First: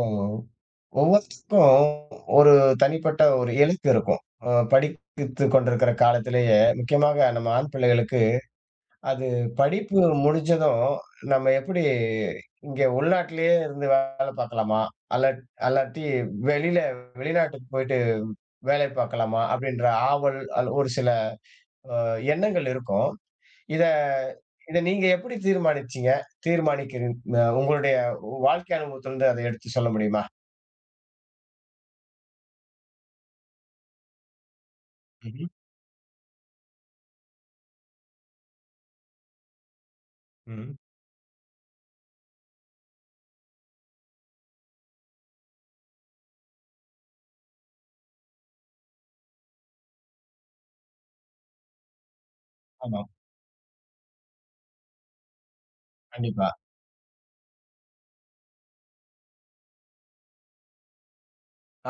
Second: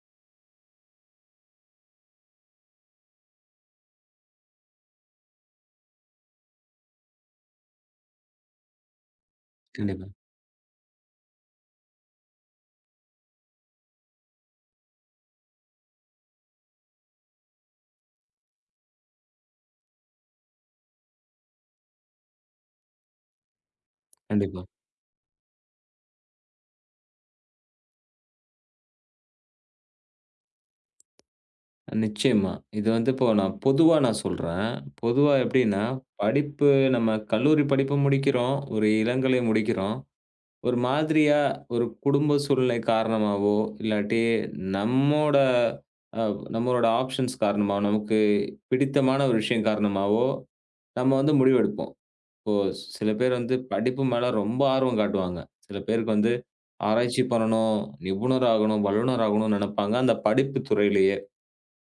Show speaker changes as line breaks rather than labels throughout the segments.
ம். ஒவ்வொருத்தருக்கும் ஒரு தனிப்பட்ட ஒரு இலக்கு இருக்கும். படித்து கொண்டிருக்கிற காலத்திலேயே, முக்கியமாக நம்ம ஆண் பிள்ளைகளுக்கு, அது படிப்பு
கண்டிப்பா,
முடிஞ்சதும் நம்ம எப்படி இங்க உள்நாட்டிலேயே இருந்து வேலை பார்க்கலாமா? அல்லாட் அல்லாட்டி வெளியில வெளிநாட்டுக்கு போயிட்டு வேலை பார்க்கலாமா? அப்படின்ற ஆவல் ஒரு சில அ எண்ணங்கள் இருக்கும். இத
கண்டிப்பா.
இத நீங்க எப்படி தீர்மானிச்சீங்க? தீர்மானிக்கிறீங் அ உங்களுடைய வாழ்க்கை அனுபவத்திலிருந்து அத எடுத்து சொல்ல முடியுமா?
நிச்சயமா. இது வந்து இப்போ பொதுவா நான் சொல்றேன். பொதுவா
ம்ஹ்ம்.
எப்படின்னா, படிப்பு நம்ம கல்லூரி படிப்பு முடிக்கிறோம். ஒரு இளங்கலை முடிக்கிறோம்.
ம்.
ஒரு மாதிரியா ஒரு குடும்ப சூழ்நிலை காரணமாவோ, இல்லாட்டி நம்மோட அ நம்மளோட ஆப்ஷன்ஸ் காரணமா, நமக்கு பிடித்தமான ஒரு விஷயம் காரணமாவோ, நம்ம வந்து முடிவெடுப்போம். இப்போ
ஆமா.
சில பேர் வந்து படிப்பு மேல ரொம்ப ஆர்வம் காட்டுவாங்க. சில பேருக்கு வந்து
கண்டிப்பா.
ஆராய்ச்சி பண்ணணும், நிபுணர் ஆகணும், வல்லுனர் ஆகணும்னு நெனைப்பாங்க. அந்த படிப்பு துறையிலேயே.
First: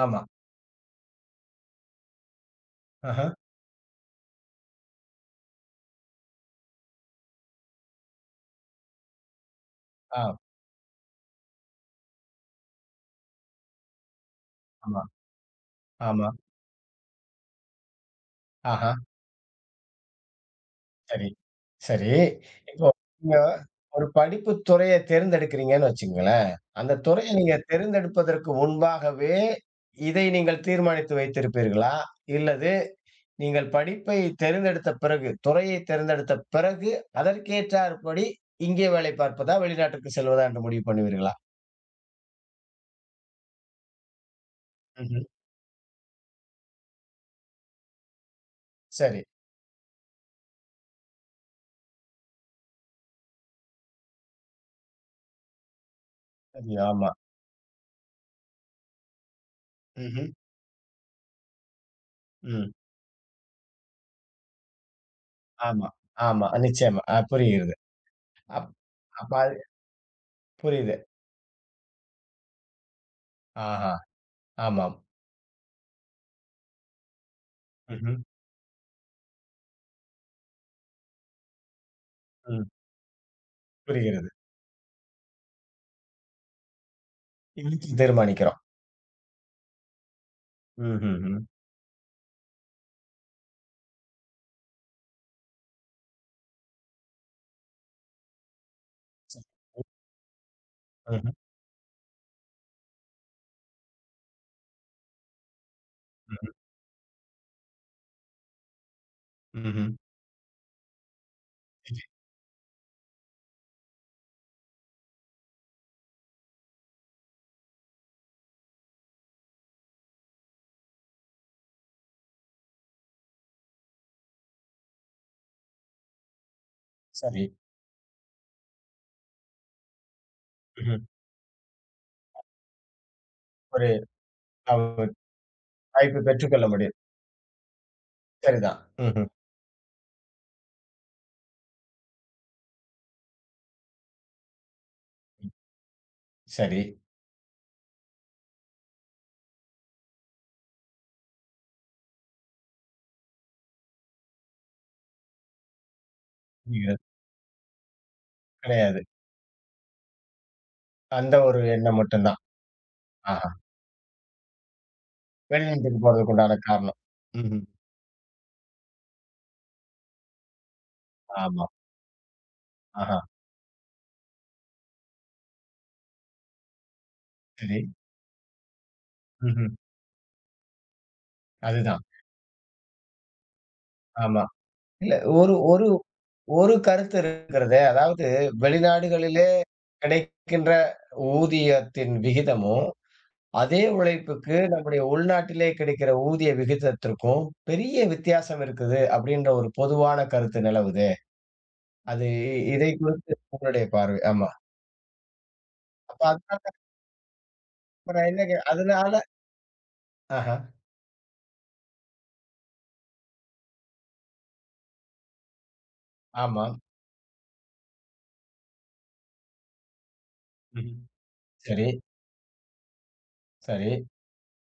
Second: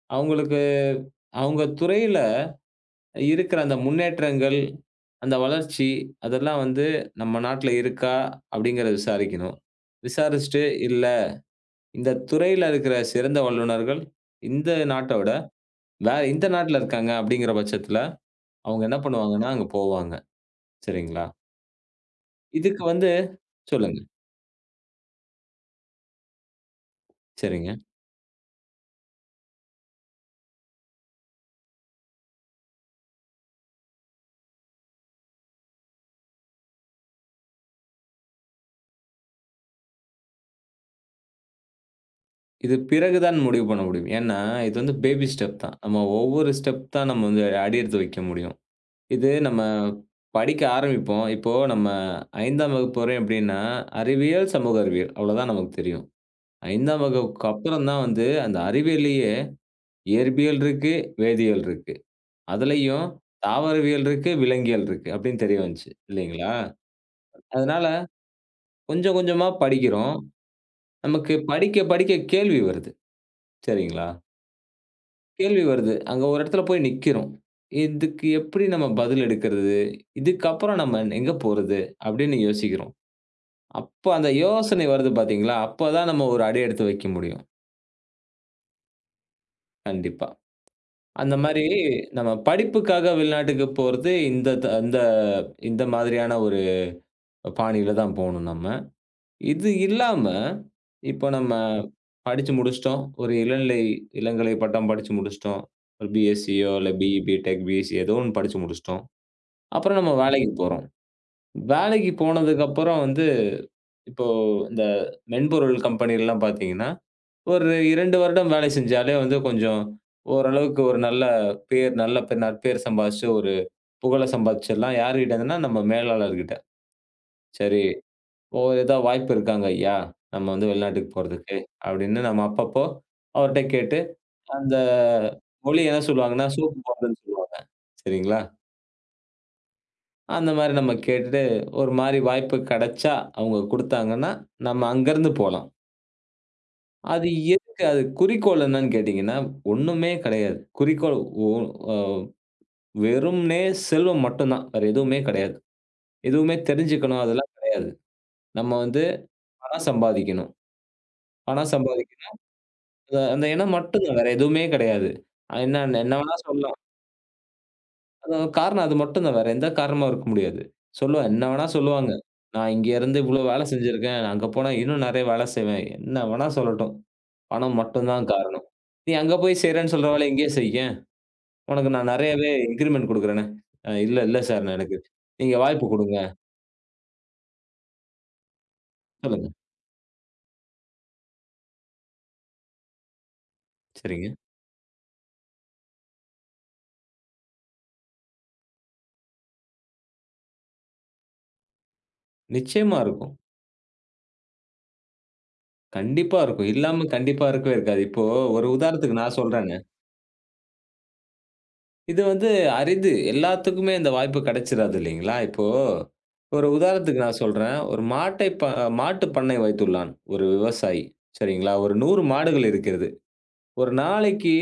ஆமா.
அவங்களுக்கு அவங்க துறையில
ஆஹ.
இருக்கிற அந்த முன்னேற்றங்கள், அந்த வளர்ச்சி அதெல்லாம் வந்து நம்ம நாட்ல இருக்கா? அப்படிங்கிறத விசாரிக்கணும்.
ஆ.
விசாரிச்சுட்டு, இல்ல இந்த துறையில இருக்கிற சிறந்த வல்லுனர்கள் இந்த
ஆமா.
நாட்ட விட வேற
ஆமா.
இந்த நாட்ல இருக்காங்க அப்படிங்கிற பட்சத்துல, அவங்க
ஆஹா.
என்ன பண்ணுவாங்கன்னா அங்க போவாங்க. சரிங்களா?
சரி. சரி.
இதுக்கு
இப்போ
வந்து
நீங்க
சொல்லுங்க.
ஒரு படிப்பு துறைய தேர்ந்தெடுக்கிறீங்கன்னு வச்சுக்கங்களேன். அந்த துறைய நீங்க
சரிங்க.
தேர்ந்தெடுப்பதற்கு முன்பாகவே, இதை நீங்கள் தீர்மானித்து வைத்திருப்பீர்களா? இல்லது நீங்கள் படிப்பை தேர்ந்தெடுத்த பிறகு, துறையை தேர்ந்தெடுத்த பிறகு, அதற்கேற்றாற்படி இங்கே வேலை பார்ப்பதா, வெளிநாட்டுக்கு செல்வதா என்று முடிவு பண்ணுவீர்களா?
இது பிறகு தான் முடிவு பண்ண முடியும். ஏன்னா, இது வந்து
ம்ஹ்ம்.
பேபி ஸ்டெப் தான். நம்ம ஒவ்வொரு ஸ்டெப் தான் நம்ம வந்து அடி எடுத்து வைக்க முடியும்.
சரி.
இது நம்ம படிக்க ஆரம்பிப்போம். இப்போ நம்ம 5ஆம் வகுப்பு வரையும் எப்படின்னா, அறிவியல், சமூக அறிவியல் அவ்வளோதான் நமக்கு தெரியும்.
சரி.
5ஆம்
ஆமா.
வகுப்புக்கு அப்புறம் தான் வந்து அந்த அறிவியல்லயே
ம்ஹ்ம்.
இயற்பியல் இருக்கு, வேதியியல் இருக்கு.
ம்.
அதுலயும் தாவரவியல் இருக்கு, விலங்கியல் இருக்கு அப்படின்னு தெரிய
ஆமா.
வந்துச்சு
ஆமா.
இல்லைங்களா?
நிச்சயமா. புரிகிறது.
அதனால கொஞ்சம்
அப்ப
கொஞ்சமா
அது
படிக்கிறோம்.
புரியுது.
நமக்கு படிக்க படிக்க கேள்வி வருது.
ஆஹா!
சரிங்களா?
ஆமாம்.
கேள்வி வருது. அங்க ஒரு இடத்துல போய் நிக்கிறோம்.
ம்ஹ்ம்.
இதுக்கு எப்படி நம்ம பதில் எடுக்கிறது? இதுக்கப்புறம் நம்ம எங்க போறது? அப்படின்னு
ம்.
யோசிக்கிறோம். அப்ப
புரிகிறது.
அந்த யோசனை வருது பார்த்தீங்களா? அப்பதான் நம்ம ஒரு அடி எடுத்து வைக்க முடியும்.
இன்னைக்கு தீர்மானிக்கிறோம்.
கண்டிப்பா. அந்த
ம்ஹ்ஹ்ம்.
மாரி நம்ம படிப்புக்காக வெளிநாட்டுக்கு போறது இந்த த இந்த இந்த மாதிரியான ஒரு பாணியில தான் போணும் நம்ம.
சரி.
இது இல்லாம, இப்போ
ம்ஹ்ம்.
நம்ம படிச்சு முடிச்சுட்டோம். ஒரு இளநிலை இளங்கலை பட்டம் படிச்சு முடிச்சுட்டோம். ஒரு
ம்ஹ்ம்.
பிஎஸ்சியோ இல்ல பிஇ, பிடெக், பிஎஸ்சி ஏதோ ஒண்ணு படிச்சு முடிச்சுட்டோம்.
ம்ஹ்ம்.
அப்புறம் நம்ம வேலைக்கு போறோம்.
சரி,
வேலைக்கு போனதுக்கு அப்புறம் வந்து இப்போ இந்த மென்பொருள் கம்பெனிலாம் பார்த்தீங்கன்னா ஒரு 2 வருடம் வேலை செஞ்சாலே வந்து கொஞ்சம் ஓரளவுக்கு ஒரு நல்ல பேர், நல்ல பெ நற்பெயர் சம்பாதிச்சு, ஒரு புகழ சம்பாதிச்சிடலாம். யார்கிட்டன்னா, நம்ம மேலாளர்கிட்ட.
சரி.
சரி, ஓ ஏதா வாய்ப்பு இருக்காங்க ஐயா! நம்ம வந்து
ம்ஹ்ம்.
வெளிநாட்டுக்கு போறதுக்கு, அப்படின்னு நம்ம அப்பப்போ அவர்ட்ட
ஒரு
கேட்டு, அந்த
அவ
மொழி என்ன
வாய்ப்பு
சொல்லுவாங்கன்னா,
பெற்றுக்கொள்ள
சோப்பு
முடியும்.
போடுறதுன்னு சொல்லுவாங்க. சரிங்களா?
சரிதான். ம்ஹ்ம்.
அந்த மாரி நம்ம கேட்டுட்டு, ஒரு மாரி வாய்ப்பு கெடைச்சா, அவங்க குடுத்தாங்கன்னா, நம்ம அங்கருந்து
ம்.
போலாம்.
சரி.
அது எதுக்கு? அது குறிக்கோள் என்னன்னு கேட்டீங்கன்னா, ஒண்ணுமே கிடையாது. குறிக்கோள் ஒ அ வெறுமனே செல்வம் மட்டும் தான். வேற எதுவுமே கிடையாது. எதுவுமே
புரிகிறது.
தெரிஞ்சுக்கணும் அதெல்லாம் கிடையாது. நம்ம
கிடையாது.
வந்து பணம் சம்பாதிக்கணும்.
அந்த ஒரு
பணம்
எண்ணம் மட்டும்
சம்பாதிக்கணும்.
தான்.
அந்த அந்த
ஆஹா!
எண்ணம் மட்டும் தான். வேற எதுவுமே கிடையாது. என்ன
வெளிநாட்டுக்கு
என்ன
போறதுக்கு
வேணா
உண்டான
சொல்லலாம்.
காரணம். ம்ஹ்ம்.
அது ஒரு காரணம் அது மட்டும் தான். வேற எந்த காரணமும் இருக்க முடியாது. சொல்லுவா என்ன
ஆமா.
வேணா சொல்லுவாங்க. நான் இங்க
ஆஹா!
இருந்து இவ்ளோ வேலை செஞ்சிருக்கேன். நான் அங்க போனா இன்னும் நெறைய வேலை செய்வேன். என்ன வேணா சொல்லட்டும். பணம்
சரி.
மட்டும் தான் காரணம். நீ அங்க போய்
ம்ஹ்ம்.
செய்றேன்னு சொல்ற வேலைய இங்கேயே செய்யேன். உனக்கு
அதுதான்.
நான் நெறையவே இன்கிரிமெண்ட் குடுக்குறேனே! இல்ல
ஆமா.
சார் நான் எனக்கு.
இல்ல. ஒரு
நீங்க வாய்ப்பு
ஒரு
குடுங்க.
ஒரு கருத்து இருக்கிறதே. அதாவது வெளிநாடுகளிலே
சொல்லுங்க.
கிடைக்கின்ற ஊதியத்தின் விகிதமும், அதே
சரிங்க.
உழைப்புக்கு நம்முடைய உள்நாட்டிலே கிடைக்கிற ஊதிய விகிதத்திற்கும் பெரிய வித்தியாசம் இருக்குது அப்படின்ற ஒரு பொதுவான கருத்து நிலவுதே. அது இதை
நிச்சயமா
குறித்து
இருக்கும்.
உங்களுடைய பார்வை. ஆமா. அப்ப
கண்டிப்பா
அதனால
இருக்கும். இல்லாம கண்டிப்பா இருக்கவே இருக்காது.
இப்ப
இப்போ
நான் என்ன கே
ஒரு உதாரணத்துக்கு
அதனால
நான் சொல்றேங்க.
ஆஹா.
இது வந்து அரிது. எல்லாத்துக்குமே இந்த வாய்ப்பு கிடைச்சிராது இல்லைங்களா? இப்போ
ஆமா.
ஒரு உதாரணத்துக்கு நான் சொல்றேன். ஒரு மாட்டை ப மாட்டு பண்ணை வைத்துள்ளான். ஒரு
ம்ஹ்ம்.
விவசாயி. சரிங்களா?
சரி,
ஒரு 100 மாடுகள் இருக்கிறது. ஒரு
சரி.
நாளைக்கு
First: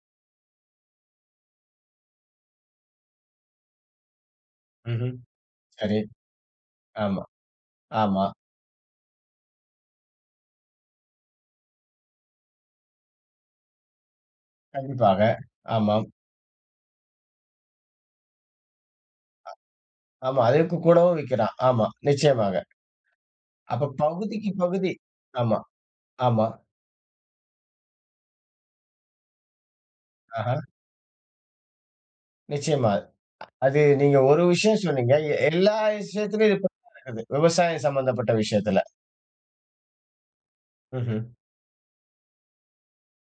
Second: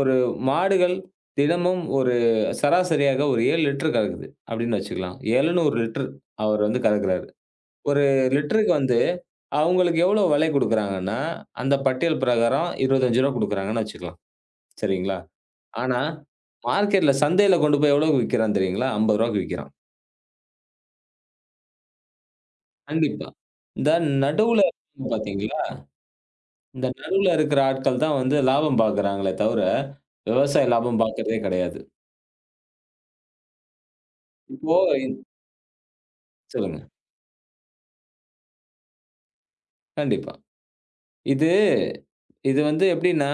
ஒரு மாடுகள் தினமும் ஒரு சராசரியாக ஒரு 7 லிட்டர் கறக்குது அப்படின்னு வச்சுக்கலாம்.
ம்ஹ்ம்.
7.1
சரி.
லிட்டர் அவர் வந்து
ஆமா,
கறக்குறாரு. ஒரு
ஆமா.
லிட்டருக்கு வந்து அவங்களுக்கு எவ்வளோ விலை குடுக்குறாங்கன்னா, அந்த பட்டியல் பிரகாரம் ரூ. 25 குடுக்குறாங்கன்னு வச்சுக்கலாம். சரிங்களா?
கண்டிப்பாக.
ஆனா
ஆமாம்.
மார்க்கெட்ல சந்தையில கொண்டு போய் எவ்வளோக்கு விக்கிறான் தெரியுங்களா? ரூ. 50க்கு விக்கிறான்.
ஆமா. அதற்கு கூடவும் விக்கிறான். ஆமா. நிச்சயமாக.
கண்டிப்பா.
அப்ப
இந்த
பகுதிக்கு
நடுவுல
பகுதி. ஆமா,
பார்த்தீங்களா,
ஆமா.
இந்த நடுவுல இருக்கிற ஆட்கள் தான் வந்து லாபம் பார்க்குறாங்களே தவிர,
ஆஹா.
விவசாய லாபம் பார்க்கிறதே கிடையாது.
நிச்சயமா. அது நீங்க ஒரு
இப்போ
விஷயம் சொன்னீங்க.
இந்த-
எல்லா விஷயத்துலயும் இது
சொல்லுங்க.
நடக்குது. விவசாயம் சம்பந்தப்பட்ட விஷயத்துல.
கண்டிப்பா.
ம்ஹ்ம்.
இது இது வந்து எப்படின்னா,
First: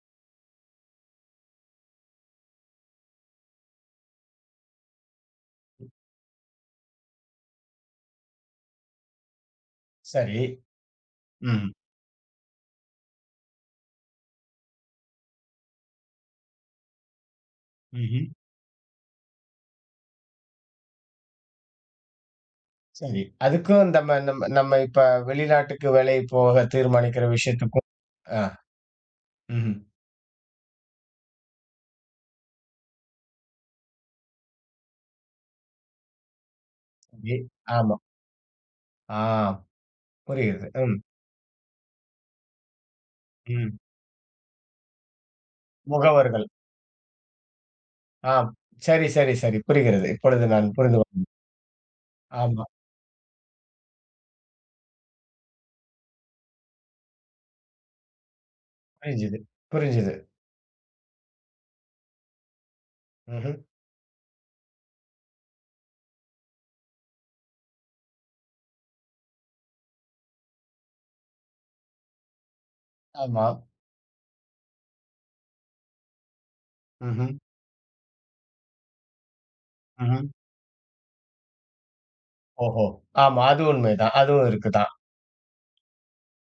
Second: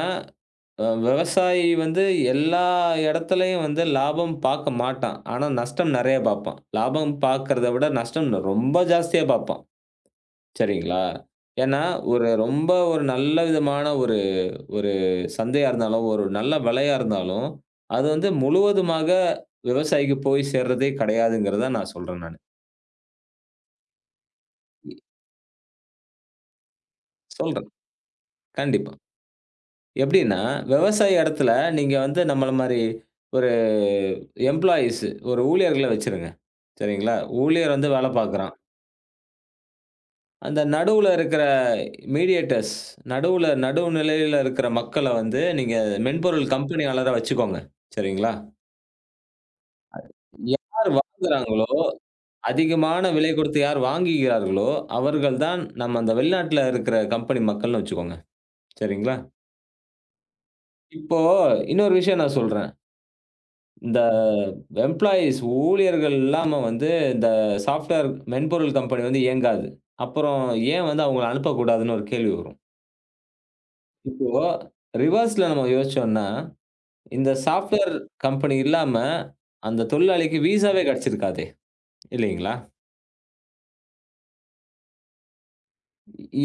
அ விவசாயி வந்து எல்லா இடத்துலயும் வந்து லாபம் பார்க்க மாட்டான். ஆனா நஷ்டம் நெறைய பார்ப்பான். லாபம் பார்க்கிறத விட நஷ்டம் ரொம்ப ஜாஸ்தியா பார்ப்பான்.
சரி.
சரிங்களா?
ம்.
ஏன்னா, ஒரு ரொம்ப ஒரு நல்ல விதமான ஒரு ஒரு சந்தையா இருந்தாலும், ஒரு நல்ல விலையா இருந்தாலும், அது
ம்ஹ்ம்.
வந்து முழுவதுமாக விவசாயிக்கு போய் சேர்றதே கிடையாதுங்கிறத நான் சொல்றேன் நானு.
சரி. அதுக்கும் நம்ம நம்ம நம்ம இப்ப வெளிநாட்டுக்கு வேலை போக தீர்மானிக்கிற
சொல்றேன்.
விஷயத்துக்கும் ஆ.
கண்டிப்பா.
ம்ஹ்ம்.
எப்படின்னா, விவசாய இடத்துல நீங்க வந்து நம்மள மாரி ஒரு எம்ப்ளாயீஸ் ஒரு ஊழியர்கள வச்சுருங்க. சரிங்களா?
சரி.
ஊழியர் வந்து
ஆமா.
வேல பார்க்குறான்.
ஆ
அந்த
புரிகிறது. ம்.
நடுவுல இருக்கிற மீடியேட்டர்ஸ் நடுவுல
ம்.
நடு நிலையில இருக்கிற மக்கள வந்து நீங்க
முகவர்கள்.
மென்பொருள் கம்பெனியாளரா வச்சுக்கோங்க. சரிங்களா?
ஆம். சரி, சரி, சரி. புரிகிறது. இப்பொழுது நான்
யார்
புரிந்து கொண்டேன்.
வாங்குறாங்களோ,
ஆமா.
அதிகமான விலை கொடுத்து யார் வாங்குகிறார்களோ, அவர்கள் தான் நம்ம அந்த வெளிநாட்ல இருக்கிற கம்பெனி மக்கள்னு வச்சுக்கோங்க. சரிங்களா?
புரிஞ்சுது, புரிஞ்சுது.
இப்போ இன்னொரு விஷயம் நான் சொல்றேன்.
ம்ஹ்ம்.
இந்த எம்ப்ளாயீஸ் ஊழியர்கள் இல்லாம வந்து இந்த சாஃப்ட்வேர் மென்பொருள் கம்பெனி வந்து இயங்காது. அப்புறம் ஏன் வந்து அவங்கள அனுப்பக்கூடாதுன்னு ஒரு கேள்வி வரும்.
ஆமா.
இப்போ ரிவர்ஸ்ல நம்ம யோசிச்சோம்னா, இந்த
ம்ஹ்ம்.
சாஃப்ட்வேர் கம்பெனி இல்லாம அந்த
ம்ஹ்ம்.
தொழிலாளிக்கு விசாவே கிடைச்சிருக்காதே! இல்லைங்களா?
ஓஹோ! ஆமா. அது உண்மைதான். அதுவும் இருக்குதான்.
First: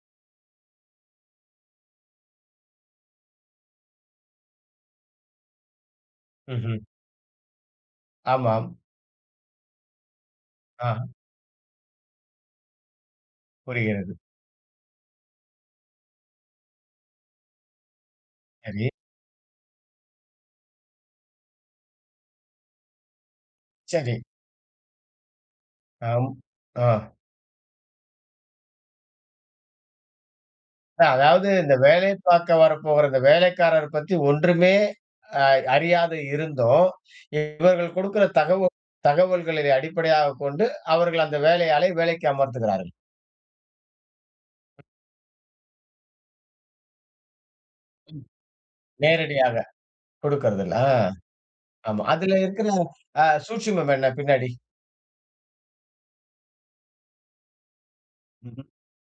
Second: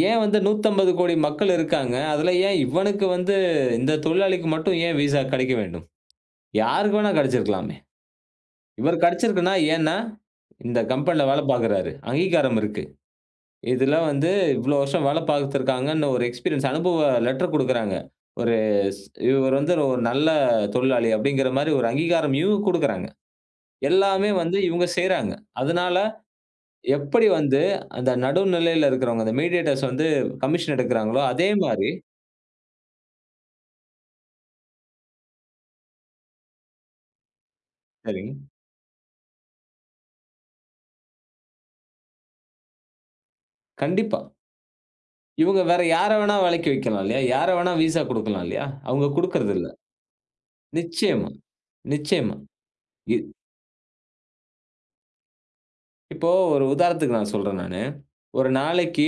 ஏன் வந்து 150 கோடி மக்கள் இருக்காங்க. அதுல ஏன் இவனுக்கு வந்து இந்த தொழிலாளிக்கு மட்டும் ஏன் விசா கிடைக்க வேண்டும்?
ம்ஹ்ம்.
யாருக்கு வேணா கிடைச்சிருக்கலாமே!
ஆமாம்.
இவர் கிடைச்சிருக்குன்னா ஏன்னா, இந்த
ஆ
கம்பெனில வேலை பார்க்கிறாரு. அங்கீகாரம் இருக்கு. இதுல
புரிகிறது.
வந்து இவ்வளோ வருஷம் வேலை பார்த்துருக்காங்கன்னு ஒரு எக்ஸ்பீரியன்ஸ் அனுபவ லெட்டர் குடுக்குறாங்க. ஒரு
சரி,
ஸ் இவர் வந்து ஒரு நல்ல தொழிலாளி அப்படிங்கிற மாரி ஒரு அங்கீகாரம் இவங்க குடுக்குறாங்க.
சரி.
எல்லாமே ம். வந்து இவங்க செய்றாங்க. அதனால
ஆம். ஆ.
எப்படி வந்து அந்த நடுநிலையில இருக்கிறவங்க, அந்த மீடியேட்டர்ஸ் வந்து கமிஷன்
அதான்
எடுக்கிறாங்களோ,
அதாவது
அதே
இந்த
மாரி
வேலை பார்க்க வரப்போகிற இந்த வேலைக்காரர் பத்தி ஒன்றுமே அ அறியாது இருந்தும், இவர்கள் கொடுக்கிற
சரிங்க.
தகவல்களை அடிப்படையாகக் கொண்டு அவர்கள் அந்த வேலையாளை வேலைக்கு அமர்த்துகிறார்கள்.
கண்டிப்பா. இவங்க வேற யார வேணா வேலைக்கு வைக்கலாம் இல்லையா? யார வேணா விசா குடுக்கலாம் இல்லையா? அவங்க
நேரடியாக
குடுக்குறதில்ல.
கொடுக்கறதில்ல.
நிச்சயமா,
ஆமா. அதுல
நிச்சயமா.
இருக்கிற
இ
சூட்சுமம் என்ன பின்னாடி?
இப்போ ஒரு உதாரணத்துக்கு நான் சொல்றேன் நானு. ஒரு
ம்ஹ்ம்.
நாளைக்கு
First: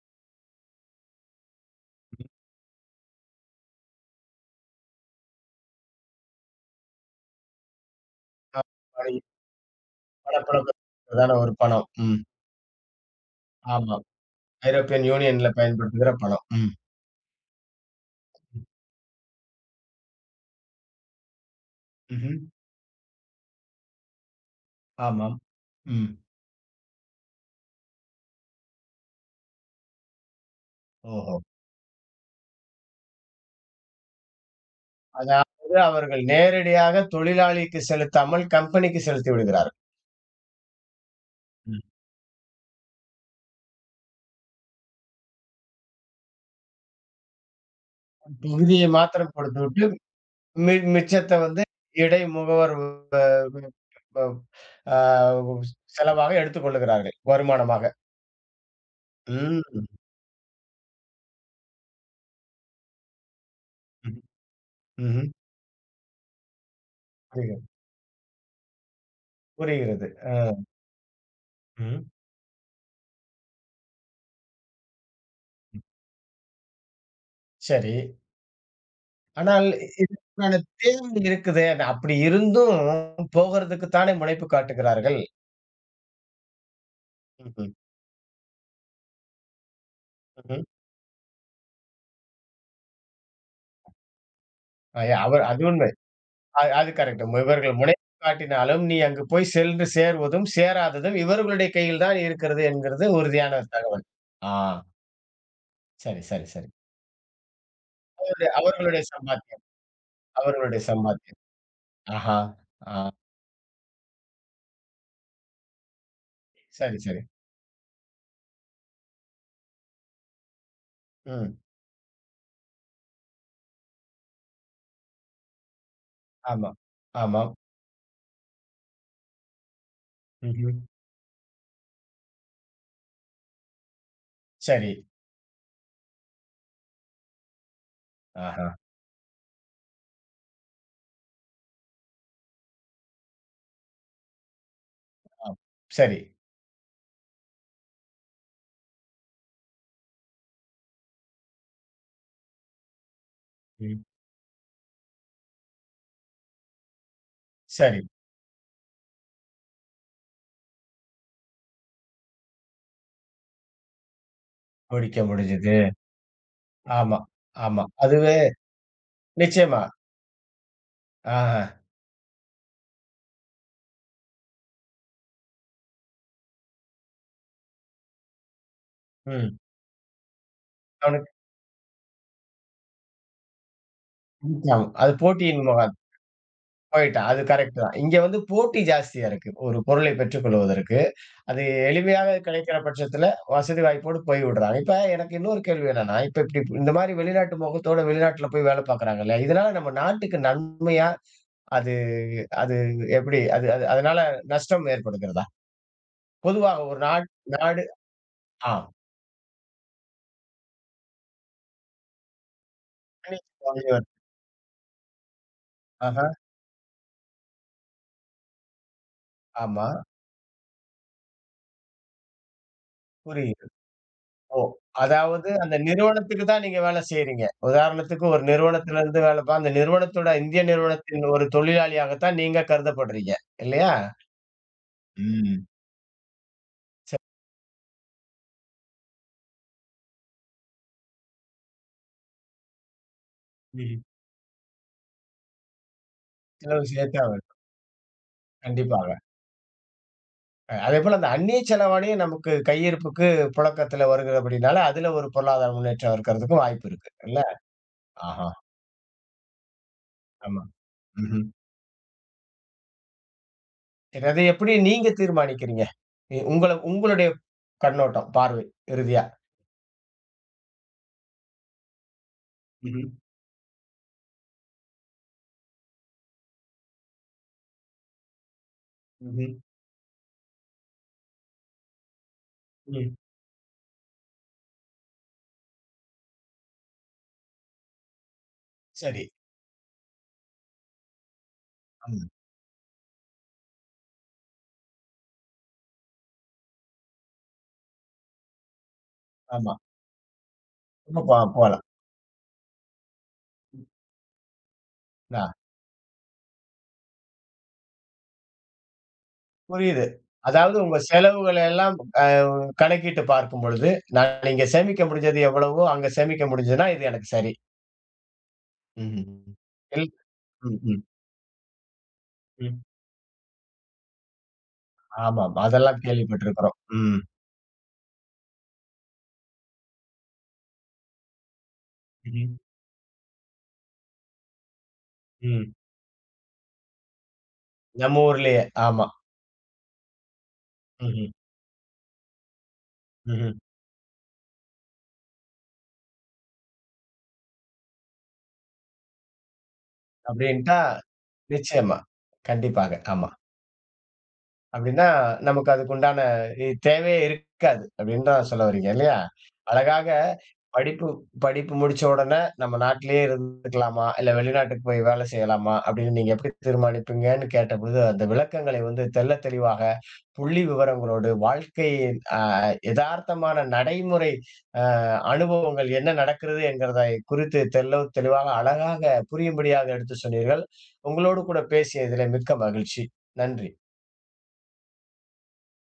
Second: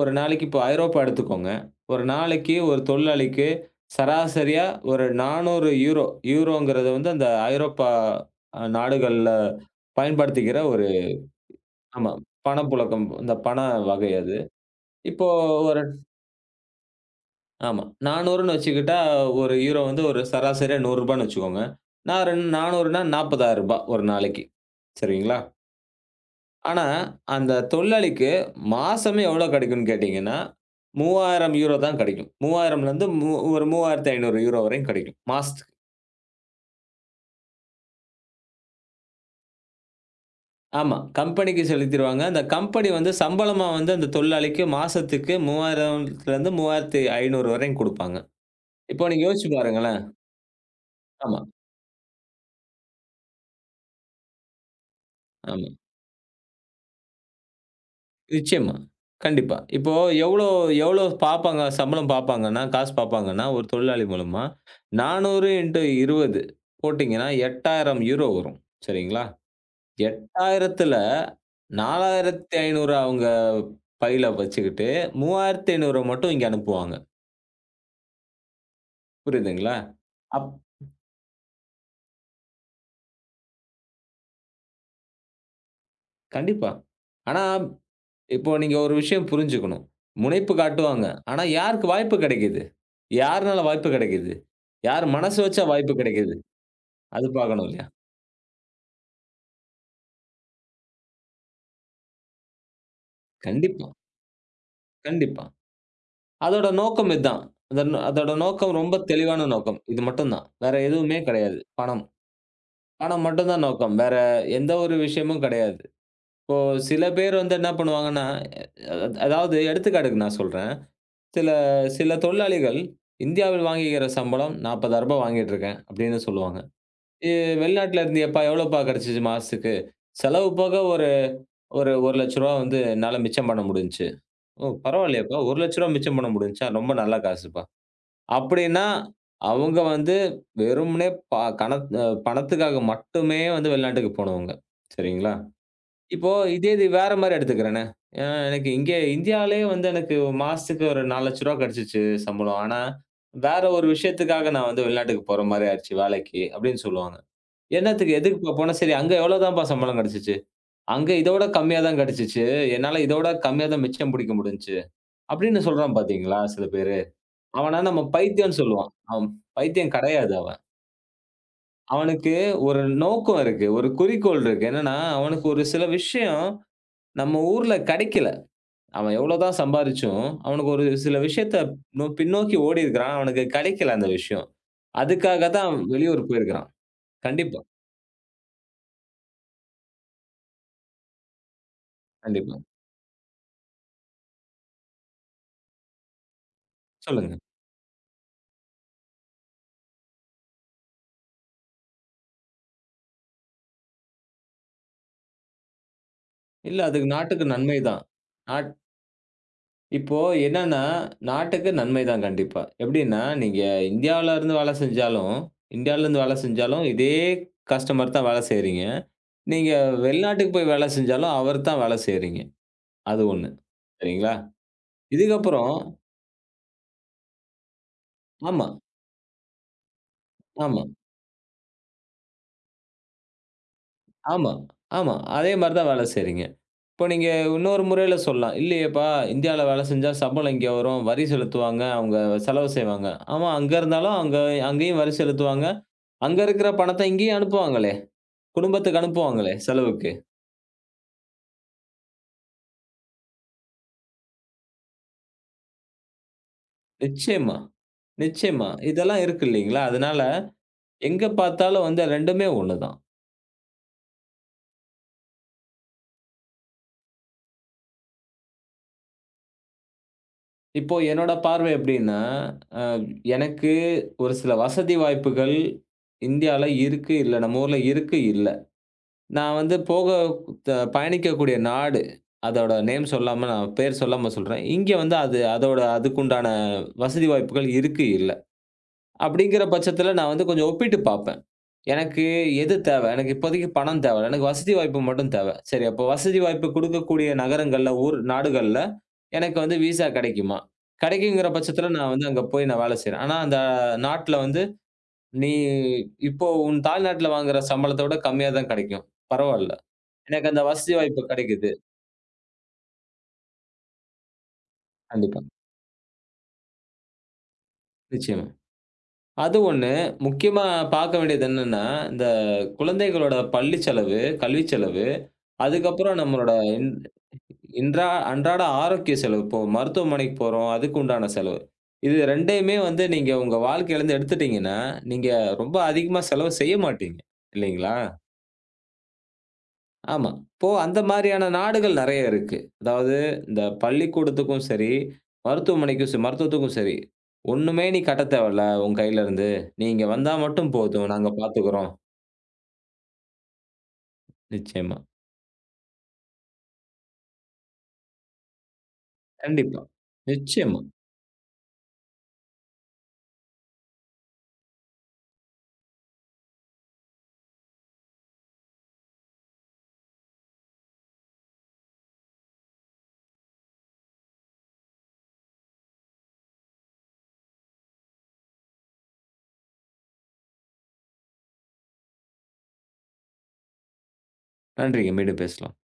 ஒரு நாளைக்கு இப்போ ஐரோப்பா எடுத்துக்கோங்க. ஒரு நாளைக்கு ஒரு தொழிலாளிக்கு சராசரியா ஒரு 400 யூரோ. யூரோங்கிறது வந்து அந்த ஐரோப்பா
ஆ.
அ நாடுகள்ல
ஒரு
பயன்படுத்திக்கிற ஒரு
பளபளப்பு தான ஒரு பணம்.
ஆமா.
ம்.
பணப்புழக்கம். இந்த பண
ஆமா.
வகை அது.
ஐரோப்பியன்
இப்போ
யூனியன்ல
ஒரு
பயன்படுத்துகிற பணம். ம்.
ஆமா. 400ன்னு வச்சுக்கிட்டா, ஒரு யூரோ வந்து ஒரு சராசரியா ரூ. 100ன்னு வச்சுக்கோங்க. நான்
ம்ஹ்ம்.
ரெண் 400ன்னா ரூ. 40,000 ஒரு நாளைக்கு.
ஆமாம்.
சரிங்களா?
ம்.
ஆனா, அந்த தொழிலாளிக்கு மாசமே எவ்வளோ கிடைக்கும்னு கேட்டீங்கன்னா,
ஓஹோ!
€3000 தான் கிடைக்கும். 3000லேருந்து மூ ஒரு €3500 வரையும் கிடைக்கும். மாசத்துக்கு.
அதாவது அவர்கள் நேரடியாக தொழிலாளிக்கு செலுத்தாமல் கம்பெனிக்கு செலுத்தி விடுகிறார்கள்.
ஆமா. கம்பெனிக்கு
ம்.
செலுத்திருவாங்க. அந்த கம்பெனி வந்து சம்பளமா வந்து அந்த தொழிலாளிக்கு மாசத்துக்கு 3000லேருந்து 3500 வரையும் குடுப்பாங்க.
பகுதியை
இப்போ நீங்க
மாத்திரம்
யோசிச்சு
கொடுத்துவிட்டு
பாருங்களேன்.
மிச்சத்த
ஆமா,
வந்து இடை முகவர் ப ஆ
ஆமா.
செலவாக எடுத்துக் கொள்ளுகிறார்கள். வருமானமாக.
நிச்சயமா. கண்டிப்பா.
ம்.
இப்போ எவ்ளோ எவ்ளோ பாப்பாங்க சம்பளம் பாப்பாங்கன்னா, காசு பாப்பாங்கன்னா, ஒரு தொழிலாளி
ம்ஹ்ம்.
மூலமா
ம்ஹ்ம்.
400 இன்டு 20 போட்டீங்கன்னா,
புரிகிறது.
8,000 யூரோ வரும். சரிங்களா?
புரிகிறது. ஆ.
8,000த்துல
ம்.
4,500 அவங்க பையில வச்சுக்கிட்டு, 3,500 மட்டும் இங்க அனுப்புவாங்க.
சரி. ஆனால்
புரியுதுங்களா? அப்
இதுக்கான தேவை இருக்குதே. அது அப்படி இருந்தும் போகறதுக்கு தானே முனைப்பு காட்டுகிறார்கள்.
கண்டிப்பா. ஆனா,
ம்ஹ்ம்.
இப்போ நீங்க ஒரு விஷயம் புரிஞ்சுக்கணும். முனைப்பு
ம்ஹ்ம்.
காட்டுவாங்க. ஆனா யாருக்கு வாய்ப்பு கெடைக்குது? யாருனால வாய்ப்பு கெடைக்குது? யார் மனசு
அவர் அது
வச்சா
உண்மை.
வாய்ப்பு கெடைக்குது?
அது கரெக்ட்.
அது பார்க்கணும்
இவர்கள்
இல்லையா?
முனைப்பு காட்டினாலும், நீ அங்கு போய் சென்று சேருவதும், சேராததும் இவர்களுடைய கையில் தான் இருக்கிறது என்கிறது உறுதியான
கண்டிப்பா,
தகவல். ஆ
கண்டிப்பா.
சரி, சரி,
அதோட
சரி.
நோக்கம் இதான். அதன் அதோட நோக்கம் ரொம்ப
அவர்களுடைய
தெளிவான
சம்பாத்தியம்.
நோக்கம். இது மட்டும் தான். வேற
அவர்களுடைய
எதுவுமே
சம்பாத்தியம்.
கிடையாது. பணம்.
ஆஹா! ஆ
பணம் மட்டும் தான் நோக்கம். வேற எந்த ஒரு விஷயமும் கிடையாது. இப்போ
சரி,
சில
சரி.
பேர் வந்து என்ன பண்ணுவாங்கன்னா, அ அதாவது எடுத்துக்காட்டுக்கு நான் சொல்றேன். சில
ம்.
சில தொழிலாளிகள் இந்தியாவில் வாங்குகிற சம்பளம் ரூ. 40,000 வாங்கிட்டு இருக்கேன் அப்படின்னு சொல்லுவாங்க.
ஆமா.
எ
ஆமாம்.
வெளிநாட்டுல இருந்து எப்பா எவ்வளோப்பா கிடைச்சுச்சு மாசத்துக்கு? செலவு போக
ம்ஹ்ம்.
ஒரு ஒரு ரூ. 1,00,000 வந்து என்னால மிச்சம் பண்ண முடிஞ்சுச்சு. ஓ!
சரி.
பரவாயில்லையேப்பா! ரூ. 1,00,000 மிச்சம் பண்ண முடிஞ்சுச்சா? ரொம்ப நல்ல காசுப்பா.
ஆஹா!
அப்படின்னா, அவங்க வந்து வெறுமனே ப கணத் அ பணத்துக்காக மட்டுமே வந்து வெளிநாட்டுக்கு போனவங்க. சரிங்களா?
ஆ சரி.
இப்போ இதே இது வேற மாரி எடுத்துக்கிறேனே. அ எனக்கு இங்க இந்தியாவிலேயே வந்து எனக்கு மாசத்துக்கு ஒரு ரூ. 4,00,000 கிடைச்சுச்சு சம்பளம். ஆனா, வேற ஒரு
ம்.
விஷயத்துக்காக நான் வந்து வெளிநாட்டுக்கு போற மாரி ஆயிருச்சு வேலைக்கு அப்படின்னு சொல்லுவாங்க.
சரி.
என்னத்துக்கு? எதுக்குப்பா போன? சரி அங்க எவ்வளோ தான்ப்பா சம்பளம் கிடைச்சுச்சு? அங்க இதோட கம்மியா தான் கிடைச்சுச்சு. என்னால இதோட கம்மியா தான் மிச்சம் பிடிக்க முடிஞ்சுச்சு.
முடிக்க
அப்படின்னு
முடிஞ்சது.
சொல்றான் பார்த்தீங்களா, சில பேரு.
ஆமா,
அவன
ஆமா.
நம்ம
அதுவே
பைத்தியம்ன்னு சொல்லுவோம். அவன்
நிச்சயமா.
பைத்தியம் கிடையாது அவன்.
ஆஹா.
அவனுக்கு ஒரு நோக்கம் இருக்கு. ஒரு குறிக்கோள் இருக்கு. என்னன்னா, அவனுக்கு ஒரு சில விஷயம் நம்ம ஊர்ல கிடைக்கல. அவன்
ம்.
எவ்வளோதான் சம்பாரிச்சும், அவனுக்கு ஒரு சில
அவனுக்கு
விஷயத்த பின்னோக்கி ஓடியிருக்கிறான். அவனுக்கு கிடைக்கல அந்த விஷயம்.
அது
அதுக்காக
போட்டியின்
தான்
முக
அவன் வெளியூர் போயிருக்கிறான்.
போயிட்டான். அது
கண்டிப்பா,
கரெக்ட் தான். இங்க வந்து போட்டி ஜாஸ்தியா இருக்கு. ஒரு பொருளை பெற்றுக் கொள்வதற்கு. அது எளிமையாக
கண்டிப்பா.
கிடைக்கிற பட்சத்துல வசதி வாய்ப்போடு போய் விடுறாங்க. இப்ப எனக்கு இன்னொரு கேள்வி என்னன்னா, இப்ப இப்டி இந்த மாரி
சொல்லுங்க.
வெளிநாட்டு மோகத்தோட வெளிநாட்டுல போய் வேலை பார்க்குறாங்க இல்லையா? இதனால நம்ம நாட்டுக்கு நன்மையா? அது அது எப்படி அது அது அதனால நஷ்டம் ஏற்படுகிறதா?
இல்ல
பொதுவாக ஒரு
அதுக்கு நாட்டுக்கு நன்மை
நாடு.
தான்.
ஆ.
இப்போ என்னன்னா, நாட்டுக்கு நன்மை தான் கண்டிப்பா. எப்படின்னா, நீங்க இந்தியாவுல இருந்து வேலை செஞ்சாலும் இந்தியாவுல இருந்து
ஆஹா.
வேலை செஞ்சாலும், இதே கஸ்டமர் தான் வேலை செய்றீங்க. நீங்க
ஆமா.
வெளிநாட்டுக்கு போய் வேலை செஞ்சாலும், அவர் தான் வேலை செய்றீங்க. அது 1.
புரியுது.
சரிங்களா?
ஓ! அதாவது
இதுக்கப்புறம்
அந்த நிறுவனத்துக்கு தான் நீங்க வேலை செய்றீங்க. உதாரணத்துக்கு ஒரு
ஆமா,
நிறுவனத்துல இருந்து வேலை பா அந்த நிறுவனத்தோட இந்திய
ஆமா,
நிறுவனத்தின் ஒரு தொழிலாளியாகத்தான் நீங்க கருதப்படுறீங்க. இல்லையா?
ஆமா, ஆமா. அதே
ம்.
மாரி தான் வேலை செய்றீங்க. இப்போ
சரி.
நீங்க இன்னொரு முறையில சொல்லலாம். "இல்லையேப்பா, இந்தியாவுல வேலை செஞ்சா சம்பளம் இங்க வரும், வரி செலுத்துவாங்க, அவங்க செலவு செய்வாங்க." ஆமா, அங்க
ம்.
இருந்தாலும் அங்க அங்கேயும் வரி செலுத்துவாங்க. அங்க இருக்கிற
செலவு
பணத்த
சேர்த்தாக
இங்கேயும்
வேண்டும்.
அனுப்புவாங்களே! குடும்பத்துக்கு
கண்டிப்பாக.
அனுப்புவாங்களே செலவுக்கு.
அதேபோல அந்த அந்நிய செலவாணியும் நமக்கு கையிருப்புக்கு புழக்கத்துல வருகிறபடினால, அதுல ஒரு பொருளாதார முன்னேற்றம் இருக்கிறதுக்கும் வாய்ப்பு இருக்கு. இல்ல?
நிச்சயமா,
ஆஹா!
நிச்சயமா. இதெல்லாம் இருக்கு இல்லீங்களா? அதனால
ஆமா.
எங்க
ம்ஹ்ம்.
பார்த்தாலும் வந்து 2மே ஒண்ணுதான்.
சரி, அத எப்படி நீங்க தீர்மானிக்கிறீங்க? உங்களுடைய கண்ணோட்டம், பார்வை, இறுதியா?
இப்போ என்னோட பார்வை எப்படின்னா, அ
ம்ஹ்ம்.
எனக்கு ஒரு சில வசதி வாய்ப்புகள் இந்தியால இருக்கு, இல்ல. நம்ம ஊர்ல இருக்கு, இல்ல.
ம்ஹ்ம்.
நான் வந்து போக த பயணிக்கக்கூடிய நாடு, அதோட நேம்
ம்.
சொல்லாம நான் பேர் சொல்லாம சொல்றேன். இங்க வந்து அது அதோட அதுக்குண்டான வசதி வாய்ப்புகள் இருக்கு, இல்ல.
சரி.
அப்படிங்கிற பட்சத்தில நான் வந்து கொஞ்சம் ஒப்பிட்டு பார்ப்பேன்.
ஆமா.
எனக்கு எது தேவை? எனக்கு இப்போதைக்கு பணம் தேவல்ல. எனக்கு வசதி வாய்ப்பு மட்டும் தேவ. சரி அப்போ வசதி வாய்ப்பு குடுக்கக்கூடிய நகரங்கள்ல, ஊர் நாடுகள்ல எனக்கு
ஆமா.
வந்து விசா கிடைக்குமா?
ரொம்ப
கிடைக்குங்கிற
போலாம்.
பட்சத்தில நான் வந்து அங்க போய் நான் வேலை செய்றேன். ஆனா அந்த நாட்ல வந்து,
அ
"நீ இப்போ உன் தாய்நாட்ல வாங்குற சம்பளத்த விட கம்மியா தான் கிடைக்கும். பரவால்ல.
புரியுது.
எனக்கு அந்த
அதாவது
வசதி
உங்க
வாய்ப்பு
செலவுகள
கிடைக்குது."
எல்லாம் அ கணக்கிட்டு பார்க்கும் பொழுது, நான் இங்க சேமிக்க முடிஞ்சது
கண்டிப்பா.
எவ்வளவோ, அங்க சேமிக்க முடிஞ்சதுன்னா, இது எனக்கு சரி.
நிச்சயமா.
ம்ஹ்ம்.
அது 1.
இல்
முக்கியமா
ம், ம்,
பார்க்க வேண்டியது என்னன்னா, இந்த
ம்.
குழந்தைகளோட பள்ளி செலவு, கல்வி செலவு,
ஆமாம். அதெல்லாம்
அதுக்கப்புறம் நம்மளோட
கேள்விப்பட்டிருக்கிறோம்.
இன்
ம்.
இன்றா அன்றாட ஆரோக்கிய செலவு. இப்போ மருத்துவமனைக்கு போறோம். அதுக்கு உண்டான செலவு. இது
ம்ஹ்ம்.
2யுமே வந்து நீங்க உங்க வாழ்க்கையிலருந்து எடுத்துட்டீங்கன்னா, நீங்க
ம்.
ரொம்ப அதிகமா செலவு செய்ய மாட்டீங்க. இல்லைங்களா?
நம்ம ஊர்லயே. ஆமா.
ஆமா. இப்போ அந்த
ம்ஹ்ம்.
மாரியான நாடுகள் நெறைய இருக்கு. அதாவது
ம்ஹ்ம்.
இந்த பள்ளிக்கூடத்துக்கும் சரி, மருத்துவமனைக்கும் சரி மருத்துவத்துக்கும் சரி, "ஒண்ணுமே நீ கட்ட தேவையில்ல உன் கையிலருந்து. நீ இங்க வந்தா மட்டும்
அப்படின்ட்டா
போதும். நாங்க பார்த்துக்கிறோம்."
நிச்சயமா. கண்டிப்பாக. ஆமா.
நிச்சயமா.
அப்டின்னா, நமக்கு அதுக்குண்டான தேவையே இருக்காது. அப்டின்னு தான் சொல்ல வர்றீங்க இல்லையா?
கண்டிப்பா.
அழகாக
நிச்சயமா.
படிப்பு படிப்பு முடிச்ச உடனே நம்ம நாட்டிலேயே இருந்துக்கலாமா? இல்ல வெளிநாட்டுக்கு போய் வேலை செய்யலாமா? அப்டின்னு நீங்க எப்டி தீர்மானிப்பீங்கன்னு கேட்டபொழுது, அந்த விளக்கங்களை வந்து தெள்ள தெளிவாக, புள்ளி விவரங்களோடு, வாழ்க்கையின் எதார்த்தமான நடைமுறை அ அனுபவங்கள் என்ன நடக்கிறது என்கிறதை குறித்து தெள்ள தெளிவாக, அழகாக புரியும்படியாக எடுத்து சொன்னீர்கள். உங்களோடு கூட பேசியதிலே மிக்க மகிழ்ச்சி. நன்றி.
நன்றிங்க. மீண்டும் பேசலாம்.